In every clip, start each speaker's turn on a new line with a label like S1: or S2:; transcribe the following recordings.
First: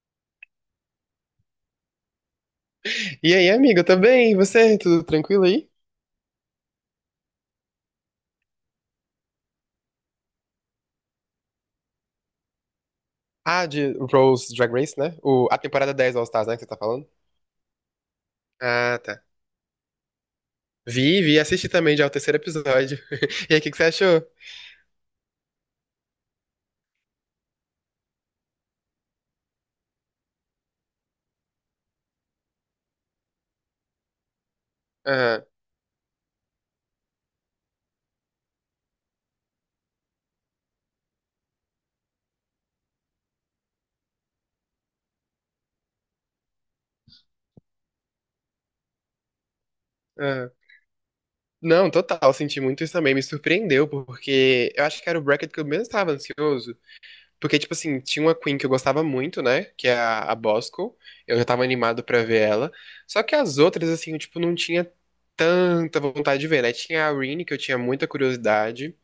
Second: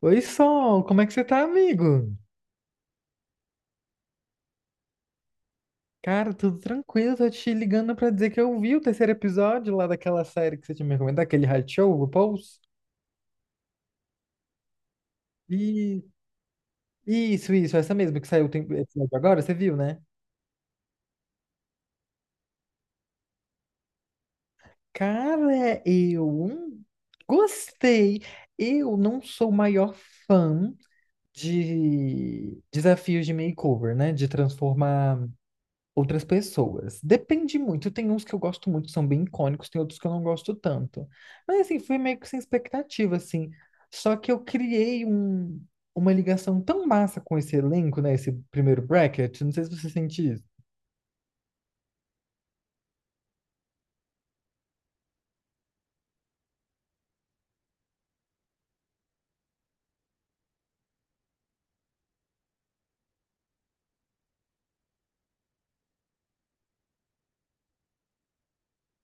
S1: Oi, Sol, como é que você tá, amigo?
S2: E aí, amiga, também? E você? Tudo tranquilo aí?
S1: Cara, tudo tranquilo, tô te ligando pra dizer que eu vi o terceiro episódio lá daquela série que você tinha me recomendado, aquele reality show, RuPaul's.
S2: Ah, de RuPaul's Drag Race, né? A temporada
S1: E
S2: 10 All Stars, né, que você tá falando?
S1: isso, essa mesma que saiu o
S2: Ah,
S1: episódio
S2: tá.
S1: agora, você viu, né?
S2: Vi, assisti também já o terceiro episódio. E aí, o que que você achou?
S1: Cara, eu gostei. Eu não sou o maior fã de desafios de makeover, né? De transformar
S2: Aham,
S1: outras pessoas. Depende muito. Tem uns que eu gosto muito, que são bem icônicos, tem outros que eu não gosto tanto. Mas assim, fui meio que sem expectativa, assim. Só que uma ligação tão massa com esse elenco, né? Esse primeiro bracket. Não sei se você sente isso.
S2: aham. Não, total, senti muito isso também. Me surpreendeu, porque eu acho que era o bracket que eu menos estava ansioso. Porque, tipo assim, tinha uma Queen que eu gostava muito, né? Que é a Bosco. Eu já tava animado pra ver ela. Só que as outras, assim, eu, tipo, não tinha tanta vontade de ver, né? Tinha a Rini, que eu tinha muita curiosidade.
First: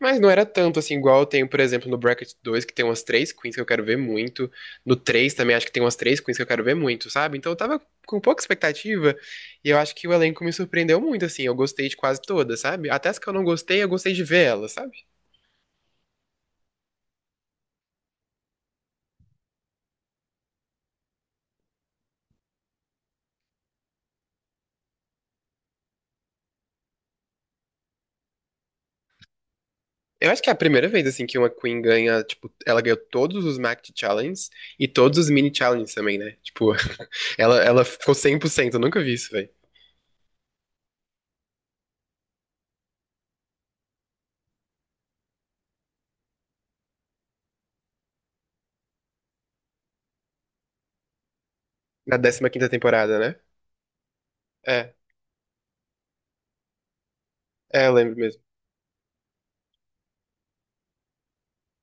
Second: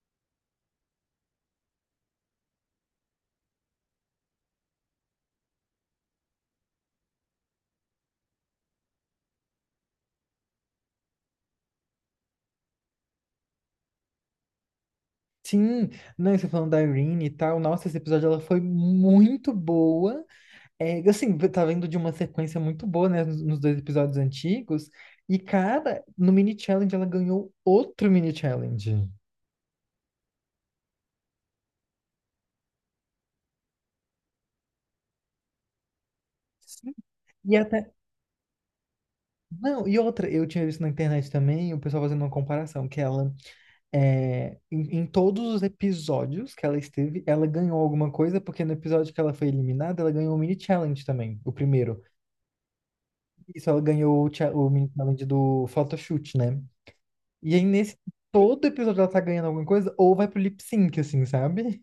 S2: Mas não era tanto assim, igual eu tenho, por exemplo, no Bracket 2 que tem umas três queens que eu quero ver muito. No 3 também acho que tem umas três queens que eu quero ver muito, sabe? Então eu tava com pouca expectativa e eu acho que o elenco me surpreendeu muito, assim. Eu gostei de quase todas, sabe? Até as que eu não gostei, eu gostei de ver elas, sabe?
S1: Sim, não, você falando da Irene e tal. Nossa, esse episódio ela foi muito boa. É, assim, tá vendo de uma sequência muito boa, né? Nos dois episódios antigos. E, cara, no mini challenge ela ganhou outro mini challenge.
S2: Eu acho que é a primeira vez, assim, que uma queen ganha, tipo, ela ganhou todos os Mact Challenges e todos os Mini Challenges também, né? Tipo,
S1: Sim. E
S2: ela
S1: até,
S2: ficou 100%, eu nunca vi isso, velho.
S1: não, e outra, eu tinha visto na internet também o pessoal fazendo uma comparação, que ela, é, em todos os episódios que ela esteve, ela ganhou alguma coisa, porque no episódio que ela foi eliminada, ela ganhou o mini challenge também, o primeiro.
S2: Na 15ª temporada, né?
S1: Isso, ela ganhou o o mini
S2: É,
S1: challenge do photoshoot, né? E aí,
S2: é, eu
S1: nesse
S2: lembro mesmo.
S1: todo episódio, ela tá ganhando alguma coisa, ou vai pro lip sync, assim, sabe?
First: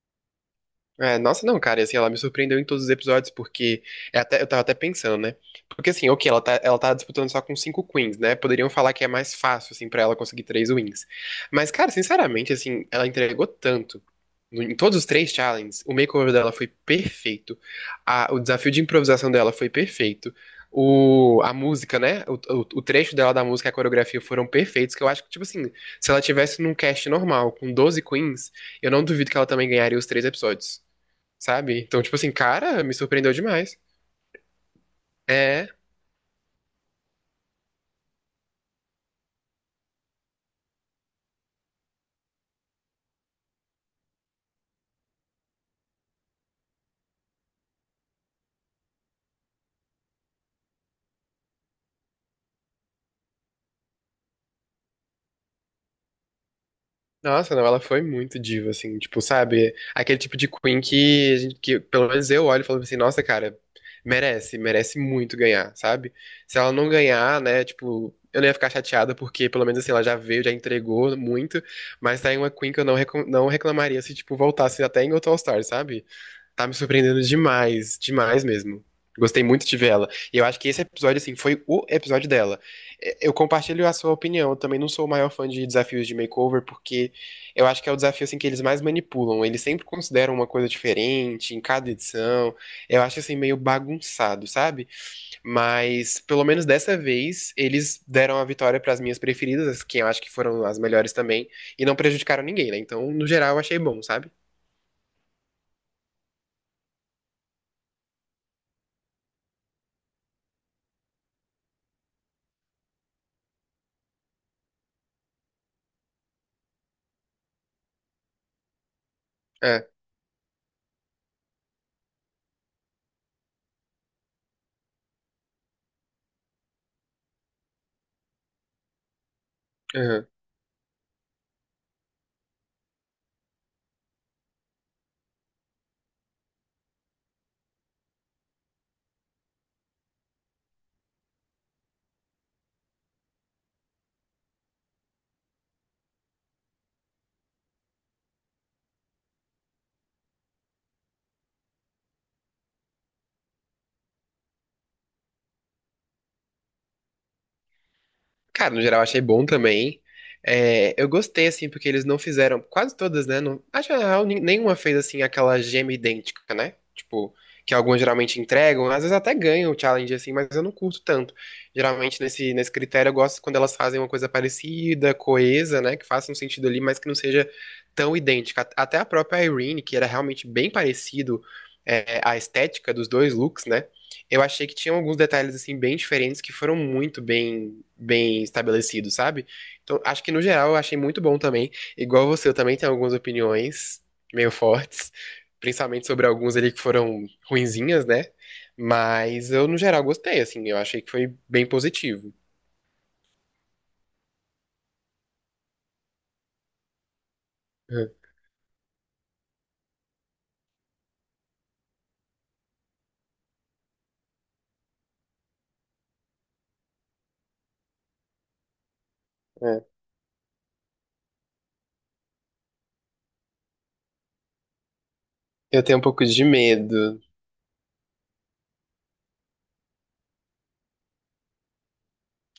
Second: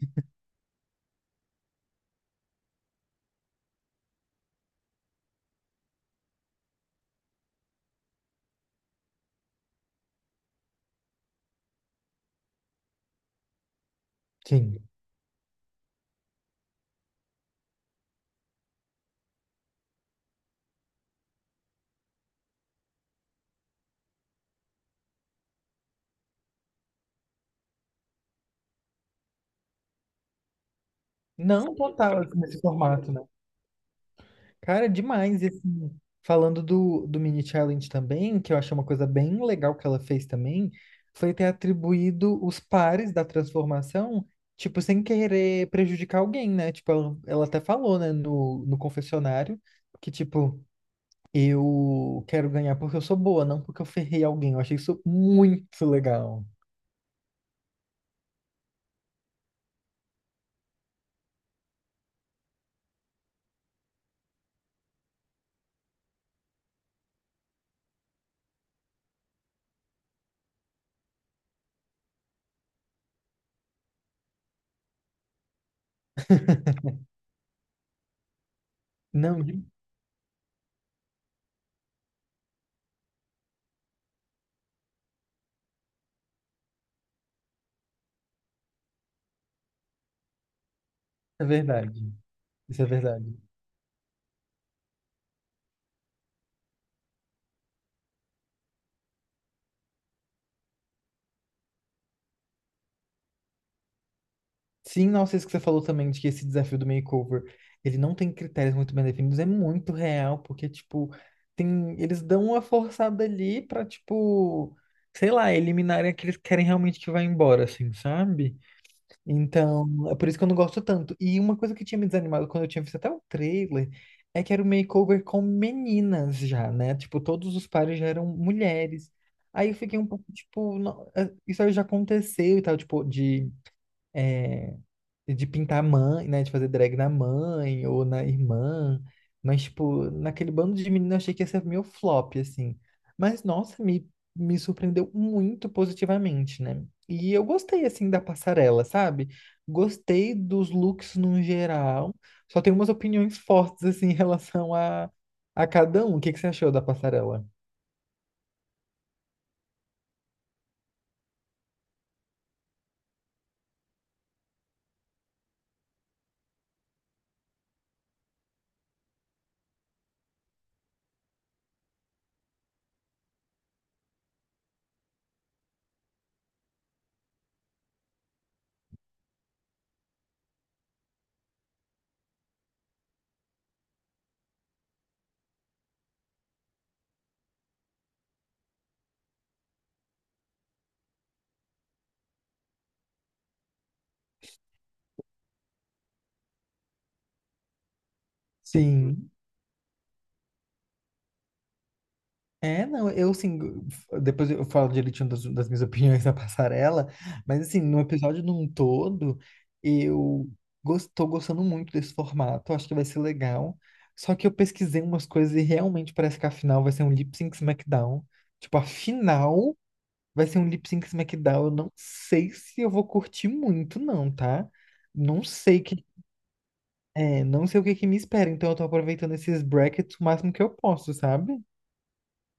S2: É, nossa, não, cara, e assim, ela me surpreendeu em todos os episódios, porque eu tava até pensando, né? Porque assim, ok, ela tá disputando só com 5 queens, né? Poderiam falar que é mais fácil, assim, pra ela conseguir três wins. Mas, cara, sinceramente, assim, ela entregou tanto. Em
S1: Sim.
S2: todos os três challenges, o makeover dela foi perfeito. O desafio de improvisação dela foi perfeito. A música, né? O trecho dela da música e a coreografia foram perfeitos, que eu acho que, tipo assim, se ela tivesse num cast normal, com 12 queens, eu não duvido que ela também ganharia os três episódios,
S1: Não
S2: sabe? Então, tipo
S1: total,
S2: assim,
S1: assim, nesse
S2: cara, me
S1: formato, né?
S2: surpreendeu demais.
S1: Cara, demais. E
S2: É.
S1: assim, falando do, do mini challenge também, que eu achei uma coisa bem legal que ela fez também, foi ter atribuído os pares da transformação, tipo, sem querer prejudicar alguém, né? Tipo, ela até falou, né, no, no confessionário, que tipo, eu quero ganhar porque eu sou boa, não porque eu ferrei alguém. Eu achei isso muito legal.
S2: Nossa, não, ela foi muito diva, assim, tipo, sabe? Aquele tipo de Queen que, que pelo menos eu olho e falo assim, nossa, cara, merece, merece muito ganhar, sabe? Se ela não ganhar, né, tipo, eu não ia ficar chateada porque, pelo menos assim, ela já veio, já entregou muito, mas tá em uma Queen que eu não, não reclamaria se, tipo, voltasse até em outro All-Star, sabe? Tá me surpreendendo demais, demais mesmo.
S1: Não,
S2: Gostei muito
S1: de-
S2: de ver ela. E eu acho que esse episódio, assim, foi o episódio dela. É, eu compartilho a sua opinião. Eu também não sou o maior fã de desafios de makeover, porque eu acho que é o desafio, assim, que eles mais manipulam. Eles sempre consideram uma coisa
S1: é
S2: diferente em cada
S1: verdade.
S2: edição.
S1: Isso é
S2: Eu acho, assim,
S1: verdade.
S2: meio bagunçado, sabe? Mas, pelo menos dessa vez, eles deram a vitória para as minhas preferidas, as que eu acho que foram as melhores também, e não prejudicaram ninguém, né? Então, no geral, eu achei bom, sabe?
S1: Sim, nossa, isso que você falou também, de que esse desafio do makeover, ele não tem critérios muito bem definidos, é muito real, porque, tipo, tem, eles dão uma forçada ali pra, tipo, sei lá, eliminarem aqueles que querem realmente que vá embora, assim, sabe? Então,
S2: É,
S1: é por isso que eu não gosto tanto. E uma coisa que tinha me desanimado quando eu tinha visto até o trailer, é que era o makeover com meninas já, né? Tipo, todos os pares já eram mulheres. Aí eu fiquei um pouco,
S2: aham.
S1: tipo, não, isso aí já aconteceu e tal, tipo, de... eh, de pintar a mãe, né? De fazer drag na mãe ou na irmã. Mas, tipo, naquele bando de menino eu achei que ia ser meu flop, assim. Mas, nossa, me surpreendeu muito positivamente, né? E eu gostei, assim, da passarela, sabe? Gostei dos looks no geral. Só tenho umas opiniões fortes, assim, em relação a cada um. O que que você achou da passarela?
S2: Cara, no geral achei bom também. É, eu gostei, assim, porque eles não fizeram. Quase todas, né? Não, acho que na real, nenhuma fez, assim, aquela gema idêntica, né? Tipo, que algumas geralmente entregam, às vezes até ganham o challenge, assim, mas eu não curto tanto. Geralmente, nesse critério, eu gosto quando elas fazem uma coisa parecida, coesa, né? Que faça um sentido ali, mas que não seja tão idêntica. Até a própria Irene, que era realmente bem parecido, é, a estética dos dois looks, né? Eu achei que tinha alguns detalhes assim bem diferentes que foram muito bem estabelecidos, sabe? Então, acho que no geral eu achei muito bom também. Igual você, eu também tenho algumas opiniões meio fortes, principalmente sobre alguns ali que foram ruinzinhas, né?
S1: Sim.
S2: Mas eu no geral gostei, assim, eu achei que foi bem positivo.
S1: É, não, eu assim, depois eu falo direitinho das, das minhas opiniões na passarela, mas assim, no
S2: Uhum.
S1: episódio num todo, eu tô gostando muito desse formato, acho que vai ser legal. Só que eu pesquisei umas coisas e realmente parece que a final vai ser um Lip Sync SmackDown. Tipo, a final
S2: É.
S1: vai ser um Lip Sync SmackDown. Eu não sei se eu vou curtir muito, não, tá? Não sei
S2: Eu tenho um
S1: que,
S2: pouco de medo.
S1: é, não sei o que que me espera, então eu tô aproveitando esses brackets o máximo que eu posso, sabe?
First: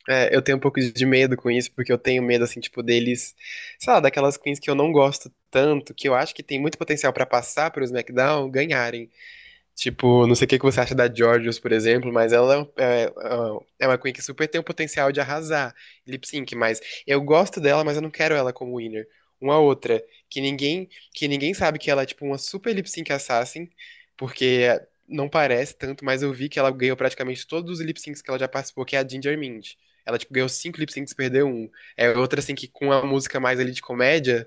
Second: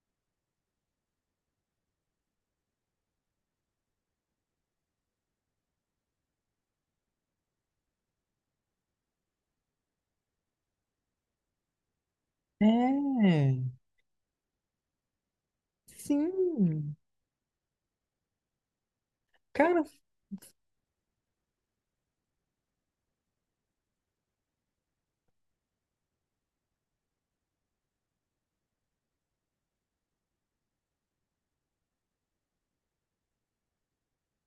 S2: É, eu tenho um pouco de medo com isso, porque eu tenho medo, assim, tipo, deles, sei lá, daquelas queens que eu não gosto tanto, que eu acho que tem muito potencial pra passar pros SmackDown, ganharem. Tipo, não sei o que que você acha da Georgios, por exemplo, mas ela
S1: É.
S2: é uma Queen que super tem o potencial de arrasar em lip sync, mas
S1: Sim,
S2: eu gosto dela, mas eu não quero ela como winner. Uma
S1: cara,
S2: outra, que ninguém, que ninguém sabe que ela é tipo uma super lip sync assassin, porque não parece tanto, mas eu vi que ela ganhou praticamente todos os lip syncs que ela já participou, que é a Ginger Mint. Ela, tipo, ganhou 5 lip syncs e perdeu um. É outra, assim, que com a música mais ali de comédia,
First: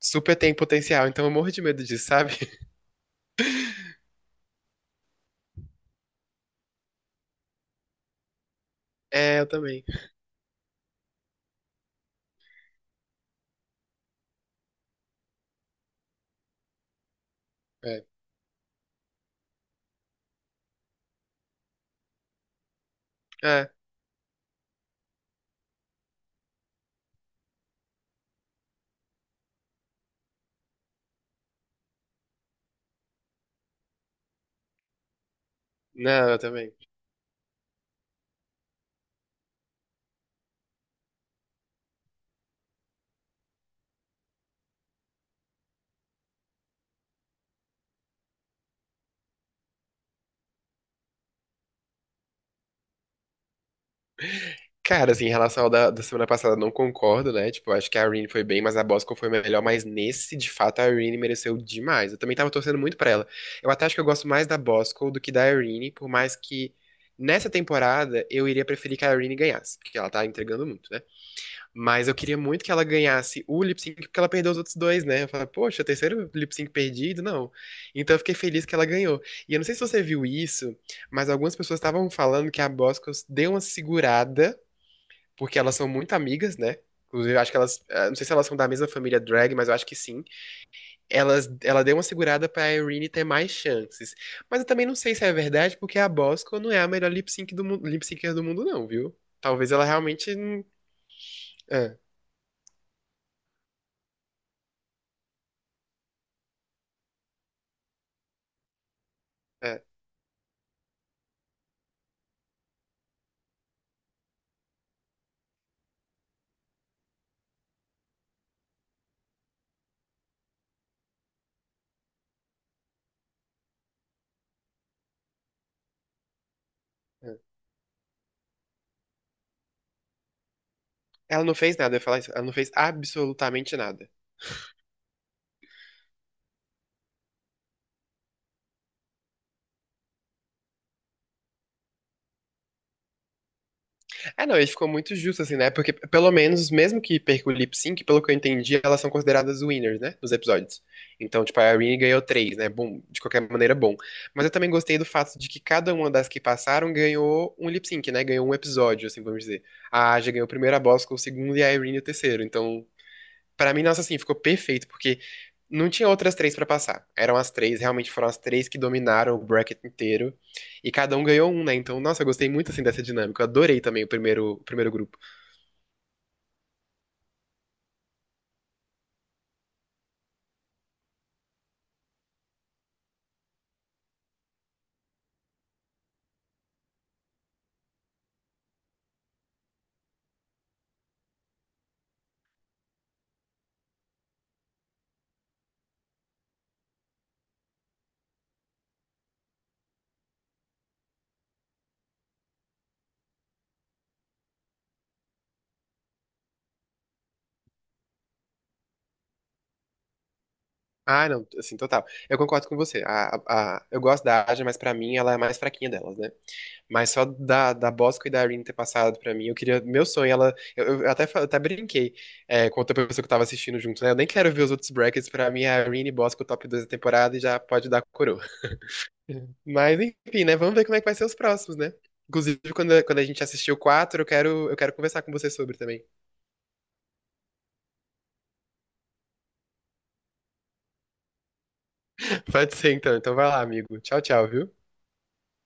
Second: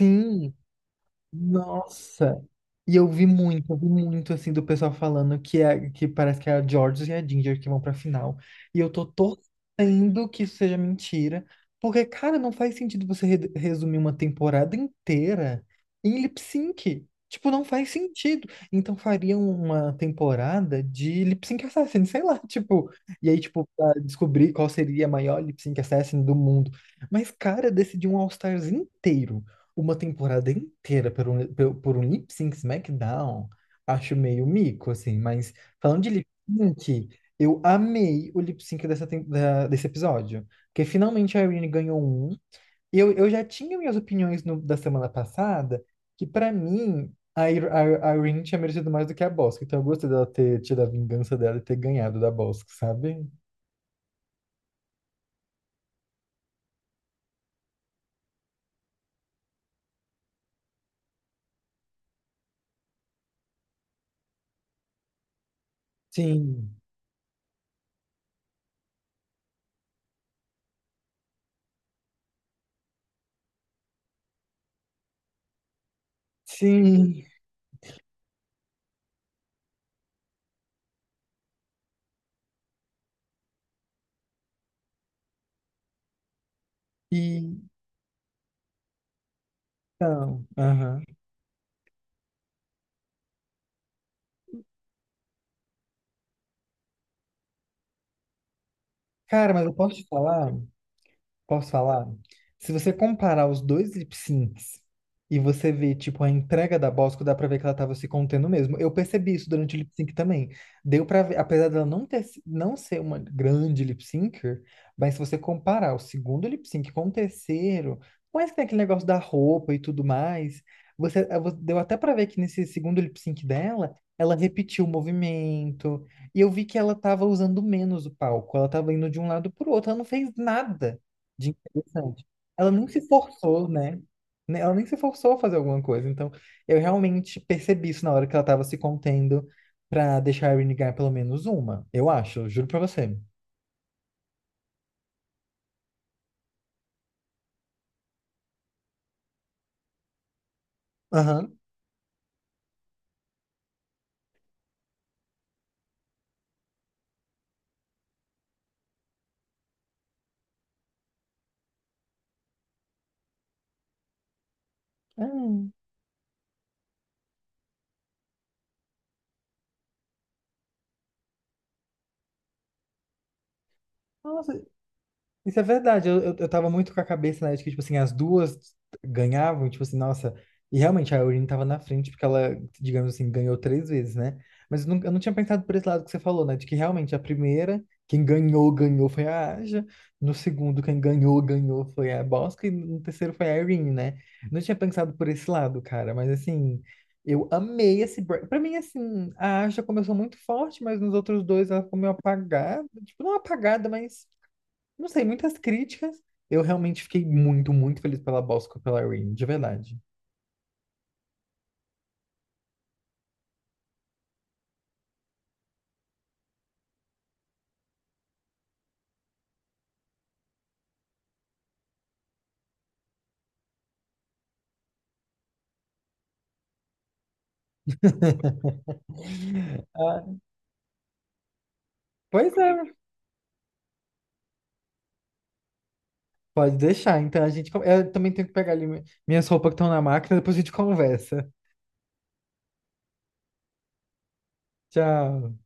S2: super tem potencial. Então eu morro de medo disso, sabe?
S1: Nossa! E eu vi muito assim do pessoal falando que é que parece que é a Georges e a Ginger que vão pra final. E eu tô
S2: É, eu também.
S1: torcendo que isso seja mentira, porque cara, não faz sentido você resumir uma temporada inteira em lip sync. Tipo, não faz
S2: É.
S1: sentido. Então fariam uma temporada de lip sync assassin, sei lá, tipo, e aí tipo
S2: É.
S1: pra descobrir qual seria a maior lip sync assassin do mundo. Mas cara, decidiu um All Stars inteiro uma temporada inteira por um lip sync SmackDown, acho meio mico, assim. Mas falando de lip
S2: Não, eu também.
S1: sync, eu amei o lip sync dessa, desse episódio. Porque finalmente a Irene ganhou um. E eu já tinha minhas opiniões da semana passada, que pra mim a Irene tinha merecido mais do que a Bosco. Então eu gostei dela ter tido a vingança dela e ter ganhado da Bosco, sabe?
S2: Cara, assim, em relação ao da semana passada, não concordo, né? Tipo, acho que a Irene foi bem, mas a Bosco foi melhor. Mas nesse, de fato, a Irene mereceu demais. Eu também tava torcendo muito pra ela. Eu até acho que eu gosto mais da Bosco do que da Irene, por mais
S1: Sim,
S2: que nessa temporada eu iria preferir que a Irene ganhasse, porque ela tá entregando muito, né? Mas eu queria muito que ela ganhasse o lip sync, porque ela perdeu os outros dois, né? Eu falei, poxa, terceiro lip sync perdido,
S1: sim.
S2: não. Então eu fiquei feliz que ela ganhou. E eu não sei se você viu isso, mas algumas pessoas estavam falando que a Boscos deu uma segurada, porque elas são muito amigas, né? Inclusive, eu
S1: E
S2: acho que elas. Não sei se elas são da mesma família drag, mas eu acho que sim.
S1: então, aham.
S2: Ela deu uma segurada pra Irene ter mais chances. Mas eu também não sei se é verdade, porque a Bosco não é a melhor lip sync do mundo, lip syncer do mundo, não, viu?
S1: Cara, mas
S2: Talvez
S1: eu
S2: ela
S1: posso te
S2: realmente.
S1: falar? Posso
S2: É,
S1: falar? Se você comparar os dois lip syncs e você ver, tipo, a entrega da Bosco, dá pra ver que ela tava se contendo mesmo. Eu percebi isso durante o
S2: é.
S1: lip sync também. Deu pra ver, apesar dela não ter, não ser uma grande lip syncer, mas se você comparar o segundo lip sync com o terceiro, mas que tem aquele negócio da roupa e tudo mais, você deu até pra ver que nesse segundo lip sync dela, ela repetiu o movimento, e eu vi que ela tava usando menos o palco, ela tava indo de um lado pro outro, ela não fez nada
S2: Ela
S1: de
S2: não fez nada, eu ia falar
S1: interessante.
S2: isso. Ela não fez
S1: Ela nem se forçou,
S2: absolutamente
S1: né?
S2: nada.
S1: Ela nem se forçou a fazer alguma coisa. Então, eu realmente percebi isso na hora que ela tava se contendo pra deixar a Irene ganhar pelo menos uma. Eu acho, eu juro pra você.
S2: Ah, não, ele ficou muito justo, assim, né? Porque, pelo menos, mesmo que perca o lip sync, pelo que eu entendi, elas são consideradas winners, né? Dos episódios. Então,
S1: Aham.
S2: tipo, a Irene ganhou três, né? Bom, de qualquer maneira, bom. Mas eu também gostei do fato de que cada uma das que passaram ganhou um lip sync, né? Ganhou um episódio, assim, vamos dizer. A Aja ganhou o primeiro, a Bosco o segundo e a Irene o terceiro. Então, pra mim, nossa, assim, ficou perfeito, porque
S1: Ah,
S2: não tinha outras três pra passar. Eram as três, realmente foram as três que dominaram o bracket inteiro. E cada um ganhou um, né? Então, nossa, eu gostei muito, assim, dessa dinâmica. Eu adorei também
S1: nossa,
S2: o primeiro grupo.
S1: isso é verdade. Eu tava muito com a cabeça, né, de que, tipo assim, as duas ganhavam, tipo assim, nossa. E realmente a Eurine tava na frente, porque ela, digamos assim, ganhou três vezes, né? Mas eu não tinha pensado por esse lado que você falou, né? De que realmente a primeira, quem ganhou, ganhou foi a Aja. No segundo, quem ganhou foi a Bosca. E no terceiro foi a Eurine, né? Não tinha pensado por esse lado, cara. Mas assim, eu amei esse break. Pra mim, assim, a Aja começou muito forte, mas nos outros dois ela ficou meio apagada. Tipo, não apagada, mas não sei, muitas críticas. Eu realmente fiquei muito, muito feliz pela Bosco e pela Rain, de verdade.
S2: Ah, não, assim, total. Eu concordo com você. Eu gosto da Aja, mas pra mim ela é a mais fraquinha delas, né? Mas só da, da Bosco e da Irene ter passado pra mim, eu queria. Meu sonho, ela. Eu até, até brinquei é, com outra pessoa que eu tava assistindo junto, né? Eu nem quero ver os outros brackets. Pra mim, é a Irene e Bosco, top 2 da temporada, e já pode dar coroa. Mas
S1: Ah,
S2: enfim, né? Vamos ver como é que vai ser os próximos, né?
S1: pois
S2: Inclusive,
S1: é,
S2: quando a gente assistir o 4 eu quero conversar com você sobre também.
S1: pode deixar. Então a gente. Eu também tenho que pegar ali minhas roupas que estão na máquina, depois a gente conversa.
S2: Pode ser, então. Então vai lá, amigo. Tchau, tchau, viu?
S1: Tchau.